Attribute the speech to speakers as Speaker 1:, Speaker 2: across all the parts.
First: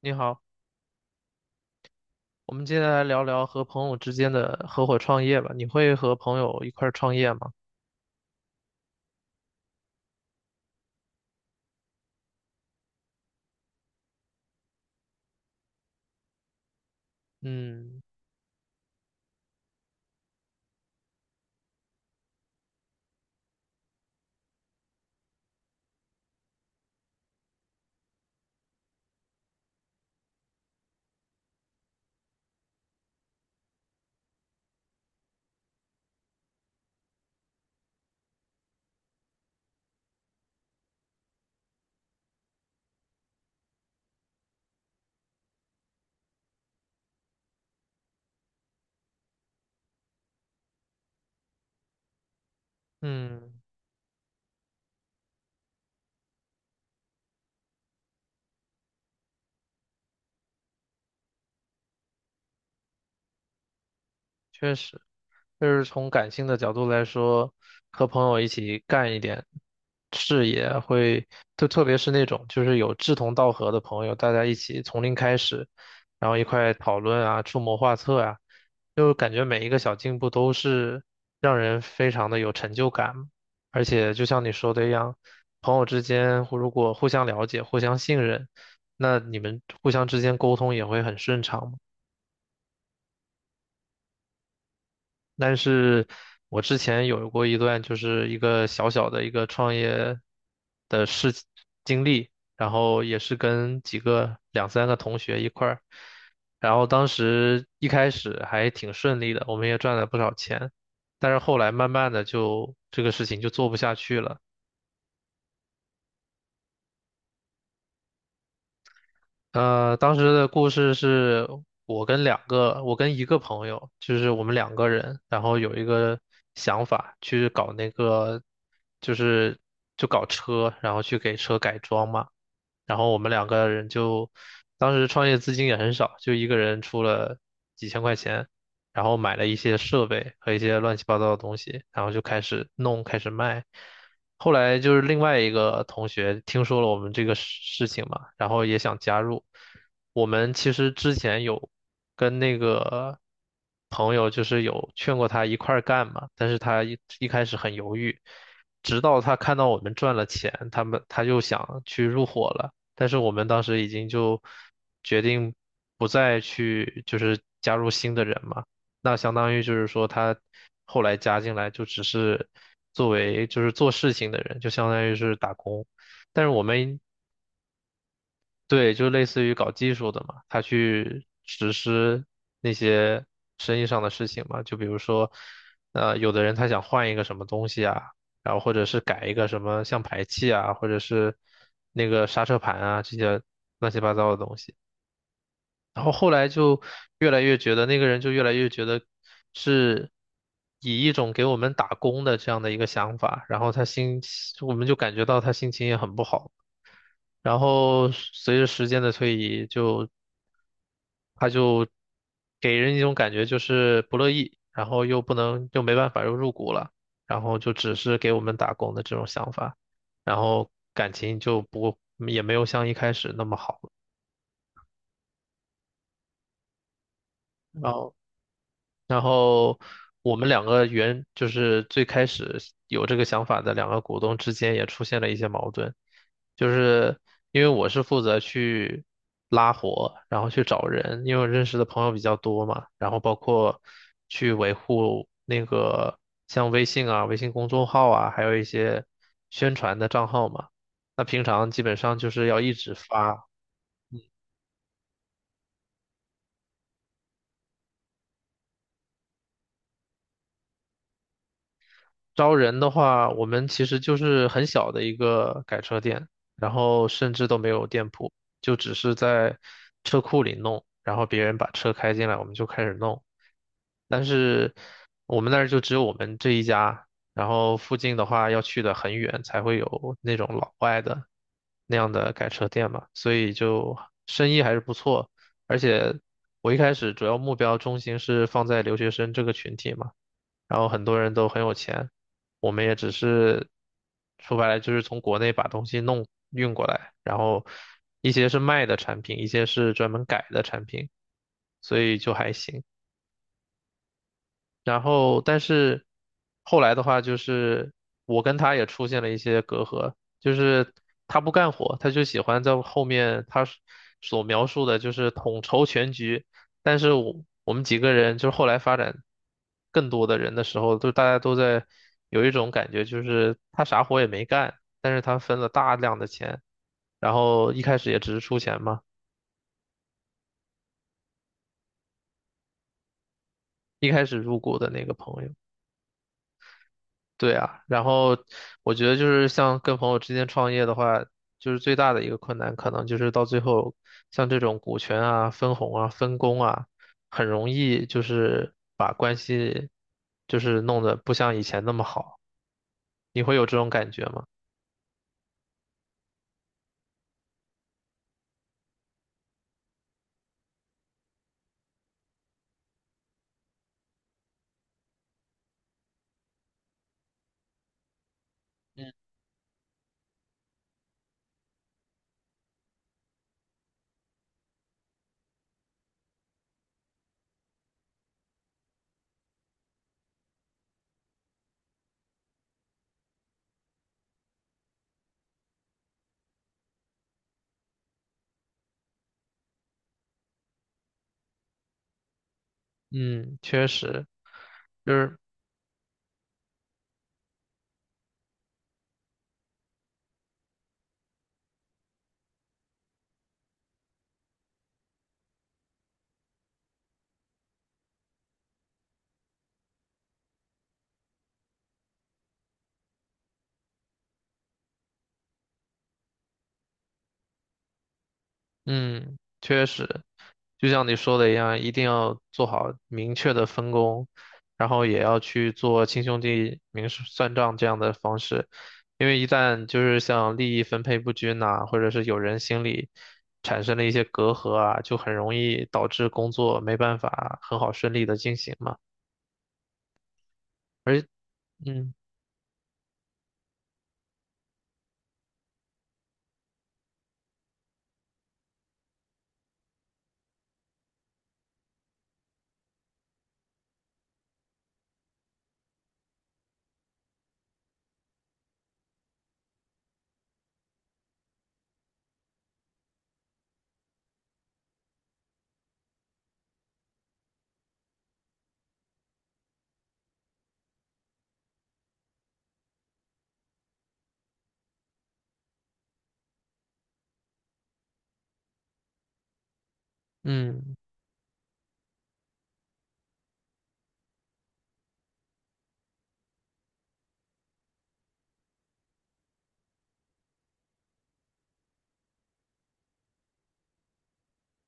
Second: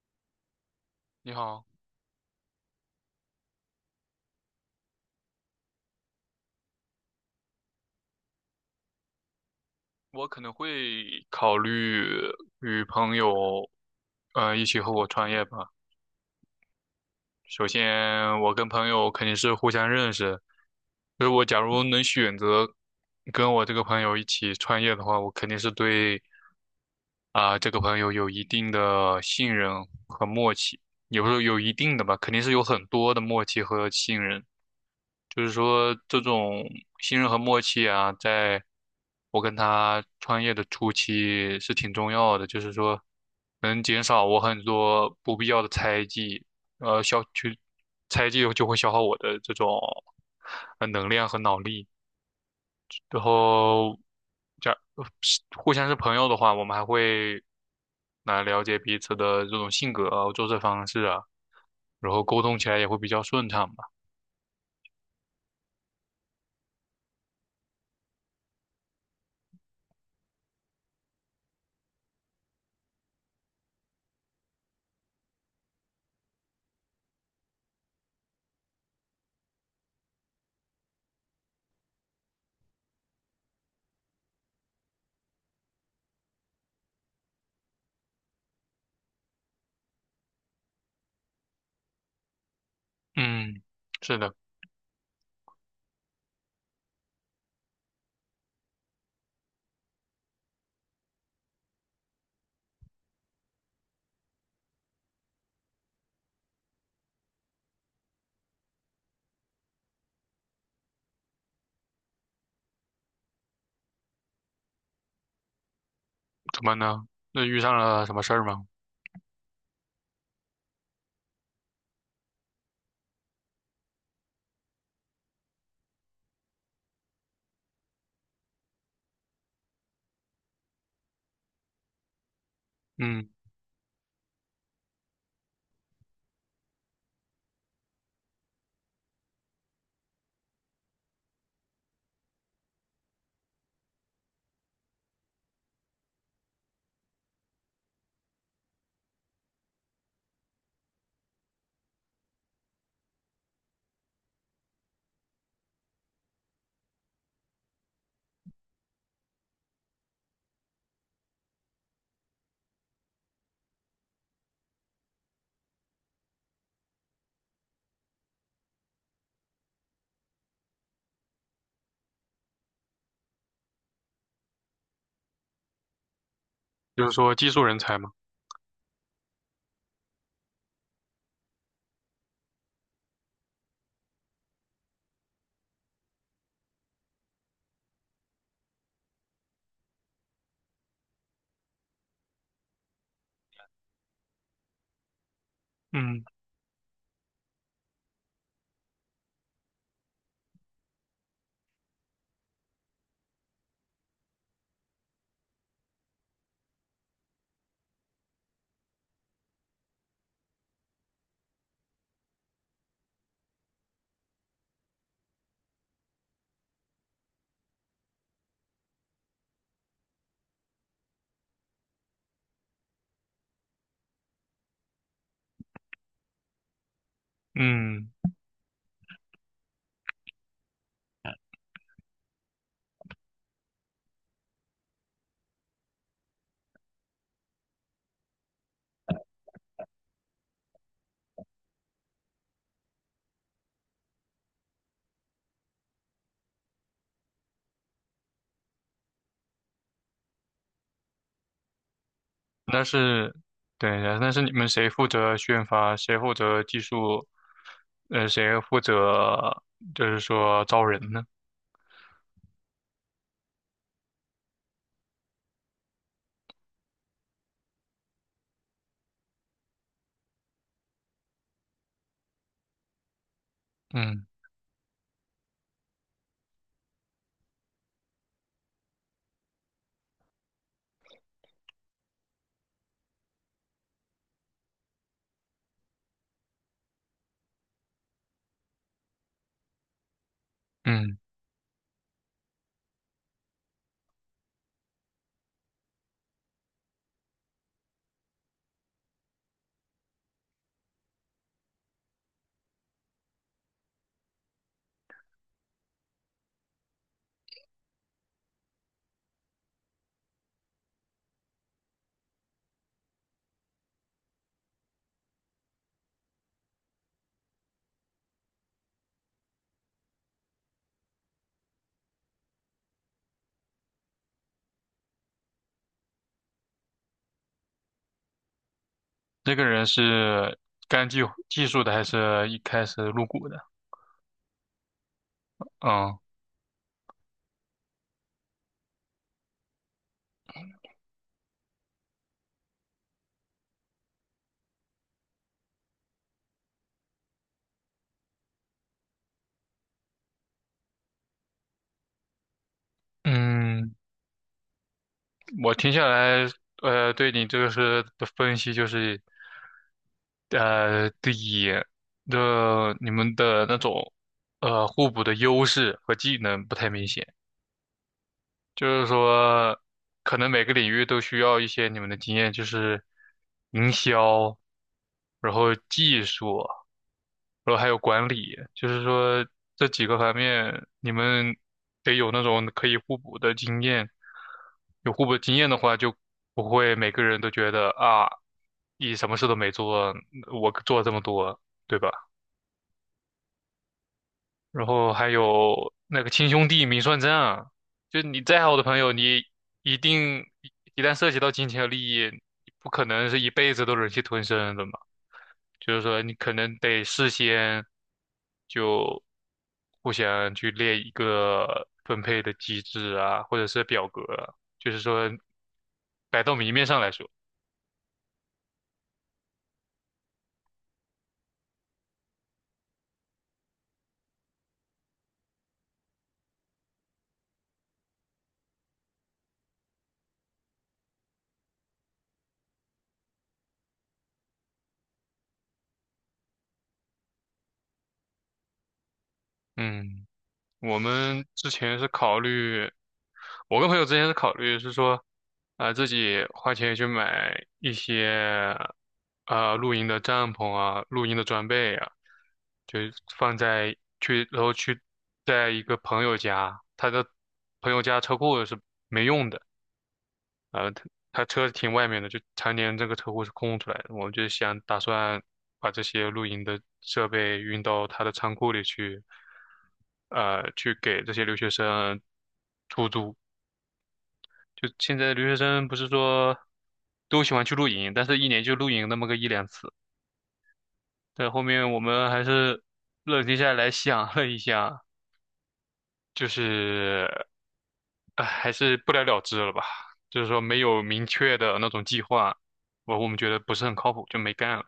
Speaker 1: 你好，
Speaker 2: 你好，
Speaker 1: 我们接下来聊聊和朋友之间的合伙创业吧。你会和朋友一块儿创业吗？
Speaker 2: 我可能会考虑与朋友，一起合伙创业吧。首
Speaker 1: 嗯
Speaker 2: 先，我跟朋友肯定是互相认识，所以我假如能选择跟我这个朋友一起创业的话，我肯定是对啊、这个朋友有一定的信任和默契，也不是有一定的吧，肯定是有很多的默契和信任。就是说这种信任和默契啊，在我跟他创业的初期是挺重要的，就是说能减少我很多不必要的猜忌，消去猜忌就会消耗我的这种能量和脑力，然
Speaker 1: 嗯，
Speaker 2: 后这样是互相是朋友的话，我们还会来了解彼此的这种性格啊、做事方式啊，然后沟通起来也会比较顺畅吧。
Speaker 1: 确实，就是从感性的角度来说，和朋友一起干一点，视野会，就特别是那种就是有志同道合的朋友，大家一起从零开始，然后一块讨论啊，出谋划策啊，就感觉每一个小进步都是让人非常的有成就感。而且就像你说的一样，朋友之间互如果互相了解、互相信任，那你们互相之间沟通也会很顺畅嘛。
Speaker 2: 嗯，是的。
Speaker 1: 但是我之前有过一段就是一个小小的一个创业的事情经历，然后也是跟几个两三个同学一块儿，然后当时一开始还挺顺利的，我们也赚了不少钱，但是后来慢慢的就这个事情就做不下去了。
Speaker 2: 怎么呢？那遇上了什么事儿吗？
Speaker 1: 当时的故事是我跟两个，我跟一个朋友，就是我们两个人，然后有一个想法去搞那个，就是就搞车，然后去给车改装嘛。然后我
Speaker 2: 嗯，
Speaker 1: 们两个人就当时创业资金也很少，就一个人出了几千块钱，然后买了一些设备和一些乱七八糟的东西，然后就开始弄，开始卖。后来就是另外一个同学听说了我们这个事情嘛，然后也想加入。我们其实之前有跟那个朋友就是有劝过他一块儿干嘛，但是他一开始很犹豫，直到他看到我们赚了钱，他们他就想去入伙了。但是我们当时已经就决定不再去，就是加入新的人嘛。那相当于就是说，他后来加进来就只是作为就是做事情的人，就相当于是打工。但是我们
Speaker 2: 就是说技术人才嘛。
Speaker 1: 对，就类似于搞技术的嘛，他去实施那些生意上的事情嘛，就比如说，有的人他想换一个什么东西啊，然后或者是改一个什么像排气啊，或者是那个刹车盘啊，这些乱七八糟的东西。然后
Speaker 2: 嗯
Speaker 1: 后来就越来越觉得那个人就越来越觉得是以一种给我们打工的这样的一个想法，然后他心，我们就感觉到他心情也很不好。然后随着时间的推移，就他就给人一种感觉就是不乐意，然后又不能又没办法又入股了，然后就只是给我们打工的这种想法，然后感情就不也没有像一开始那么好了，然
Speaker 2: 嗯，
Speaker 1: 后。然后我们两个原就是最开始有这个想法的两个股东之间也出现了一些矛盾，就是因为我是负责去拉活，然后去找人，因为我认识的朋友比较多嘛，然后包括去维护那个像微信啊、微信公众号啊，还有一些宣传的账号嘛。那平常基本上就是要一
Speaker 2: 那
Speaker 1: 直
Speaker 2: 是，
Speaker 1: 发。
Speaker 2: 对，那是你们谁负责宣发，谁负责技术，谁负责就是说招人呢？
Speaker 1: 招人的话，我们其实就是很小的一个改车店，然后甚至都没有店铺，就只是在车库里弄，然后别人把车开进来，我们就开始弄。但
Speaker 2: 嗯
Speaker 1: 是我们那儿就只有我们这一家，然后附近的话要去的很远才会有那种老外的那样的改车店嘛，所以就生意还是不错。而且我一开始主要目标中心是放在留学生这个群体嘛。然后很
Speaker 2: 嗯，
Speaker 1: 多人都很有钱，我们也只是说白了就是从国内把东西弄运过来，然后一些是卖的产品，一些是专门改的产品，所以就还行。然后，但是后来的话，就是我跟他也出现了一些隔阂，就是他不干活，他就喜欢在后面他所描述的，就是统筹全局。但是我们几个人，就是后来发展更多的人的时候，就大家都在有一种感觉，就是他啥活也没干，但是他分了大量的钱，然后一开始也只是出钱嘛，
Speaker 2: 那个人是干技术的，还是一开始入股的？
Speaker 1: 一开始入股的那个朋友。
Speaker 2: 嗯
Speaker 1: 对啊，然后我觉得就是像跟朋友之间创业的话，就是最大的一个困难，可能就是到最后，像这种股权啊、分红啊、分工啊，很容易就是把关系就是弄得不像以前那么好。你会有这种
Speaker 2: 嗯。
Speaker 1: 感觉吗？
Speaker 2: 我听下来，对你这个是的分析就是，第一，的你们的那种互补的优势和技能不太明显。就是
Speaker 1: 嗯，
Speaker 2: 说，可能每个领域都需要一些你们的经验，就是营销，然后技术，然后还有管理，就是说这几个方面，你们得有那种可以互补的经验。有互补的经验的话，就不会每个人都觉得啊，你什么事都没做，我做这么多，对吧？
Speaker 1: 嗯确实，
Speaker 2: 然后
Speaker 1: 就
Speaker 2: 还
Speaker 1: 是
Speaker 2: 有那个亲兄弟明算账啊，就你再好的朋友，你一定一旦涉及到金钱和利益，不可能是一辈子都忍气吞声的嘛。就是说，你可能得事先就互相去列一个分配的机制啊，或者是表格啊就是说摆到明面上来说，
Speaker 1: 嗯，确实，就像你说的一样，一定要做好明确的分工，然后也要去做亲兄弟明示算账这样的方式，因为一旦就是像利益分配不均呐、或者是有人心里产生了一些隔阂啊，就很容易导致工作没办法很好顺利的进行嘛。
Speaker 2: 嗯。我
Speaker 1: 而
Speaker 2: 们之前是
Speaker 1: 嗯
Speaker 2: 考虑，我跟朋友之前是考虑是说，啊、自己花钱去买一些，啊露营的帐篷啊，露营的装备啊，就放在去，然后去在一个朋友家，他的朋友家车库是没用的。呃，他他车停外面的，就常年这个车库是空出来的。我就想打算把这些露营的设备运到他的仓库里去，去给这些留学生出租。就现在留学生不是说都喜欢去露营，但是一年就露营那么个一两次。
Speaker 1: 嗯，
Speaker 2: 但后面我们还是冷静下来想了一下，就是，哎，还是不了了之了吧。就是说没有明确的那种计划，我们觉得不是很靠谱，就没干了。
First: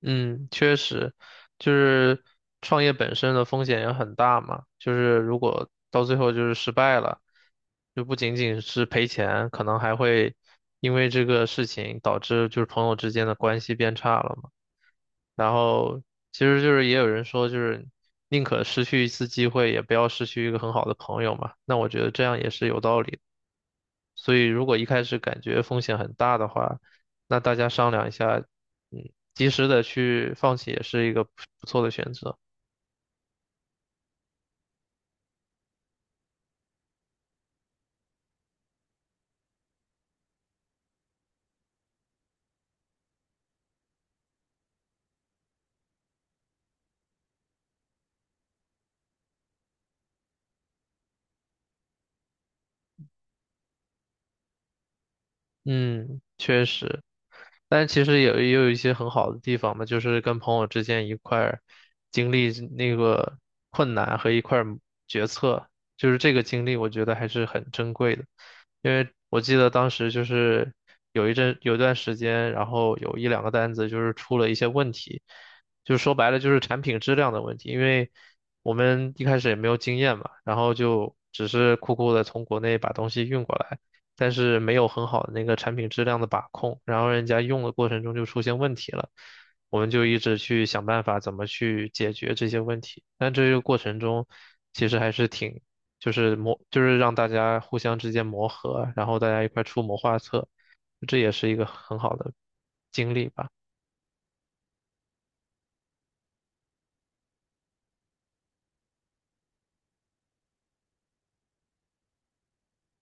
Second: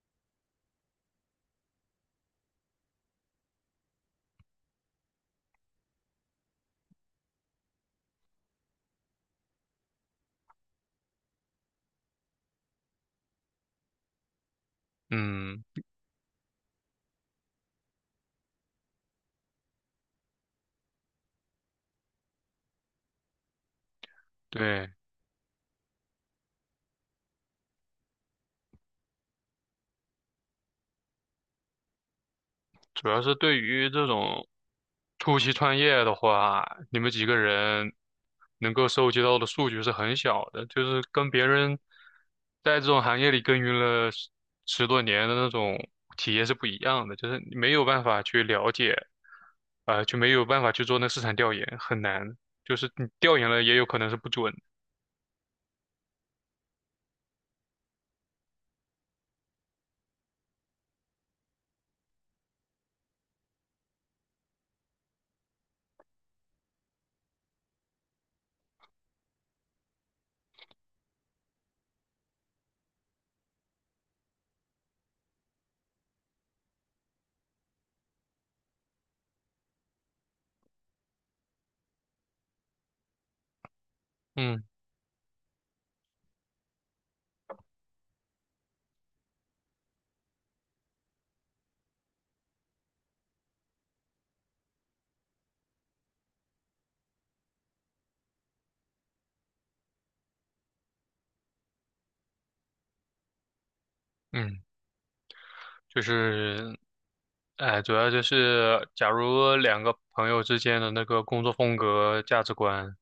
Speaker 1: 嗯，确实，就是创业本身的风险也很大嘛。就是如果到最后就是失败了，就不仅仅是赔钱，可能还会因为这个事情导致就是朋友之间的关系变差了嘛。然
Speaker 2: 嗯，
Speaker 1: 后其实就是也有人说，就是宁可失去一次机会，也不要失去一个很好的朋友嘛。那我觉得这样也是有道理的。所以如果一
Speaker 2: 对，
Speaker 1: 开始感觉风险很大的话，那大家商量一下，嗯，及时的去放弃也是一个不错的选择。
Speaker 2: 主要是对于这种初期创业的话，你们几个人能够收集到的数据是很小的，就是跟别人在这种行业里耕耘了十多年的那种体验是不一样的，就是你没有办法去了解。就没有办法去做那市场调研，很难。就是你调研了，也有可能是不准。
Speaker 1: 嗯，确实。但其实也有一些很好的地方嘛，就是跟朋友之间一块儿经历那个困难和一块儿决策，就是这个经历，我觉得还是很珍贵的。因为我记得当时就是有一阵有一段时间，然后有一两个单子就是出了一些问题，就是说白了就是产品质量的问题，因为我们一开始也没有经验嘛，然后就只是酷酷的从国内把东西运过来。但是
Speaker 2: 嗯
Speaker 1: 没有很好的那个产品质量的把控，然后人家用的过程中就出现问题了，我们就一直去想办法怎么去解决这些问题。但这个过程中，其实还是挺，就是磨，就是让大家互相之间磨合，然后大家一块出谋划策，这也是一个很好的经历吧。
Speaker 2: 嗯，就是，哎，主要就是，假如两个朋友之间的那个工作风格、价值观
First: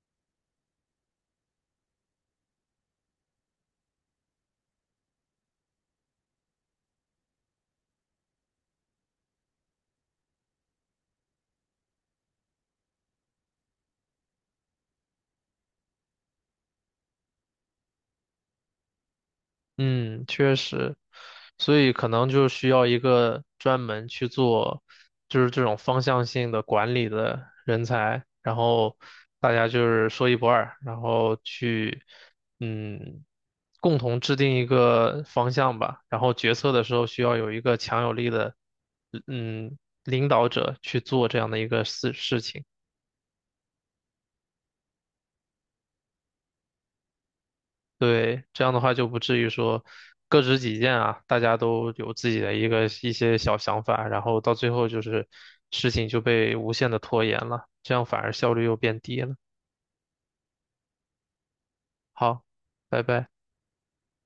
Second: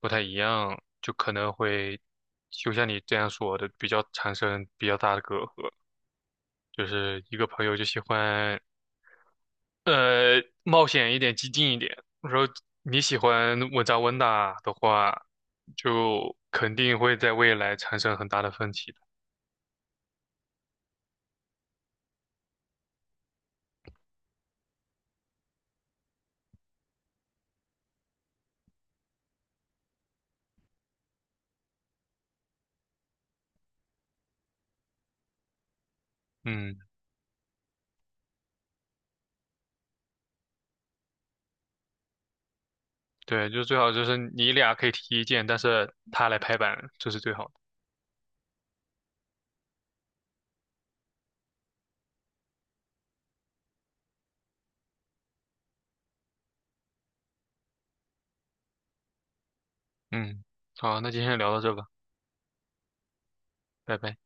Speaker 2: 不太一样，就可能会，就像你这样说的，比较产生比较大的隔阂。就是一个朋友就喜欢冒险一点，激进一点。我说你喜欢稳扎稳打的话，就肯定会在未来产生很大的分歧的。
Speaker 1: 嗯，确实，所以可能就需要一个专门去做，就是这种方向性的管理的人才，然后大家就是说一不二，然后去，嗯，共同制定一个方向吧，然后决策
Speaker 2: 嗯，
Speaker 1: 的时候需要有一个强有力的，嗯，领导者去做这样的一个事情。
Speaker 2: 对，就最好就是你俩可以提意见，但是他来拍板，这是最好的。
Speaker 1: 对，这样的话就不至于说各执己见啊，大家都有自己的一个一些小想法，然后到最后就是事情就被无限的拖延了，这样反而效率又变低了。
Speaker 2: 嗯，好，那今天聊到这吧，
Speaker 1: 好，拜拜。
Speaker 2: 拜拜。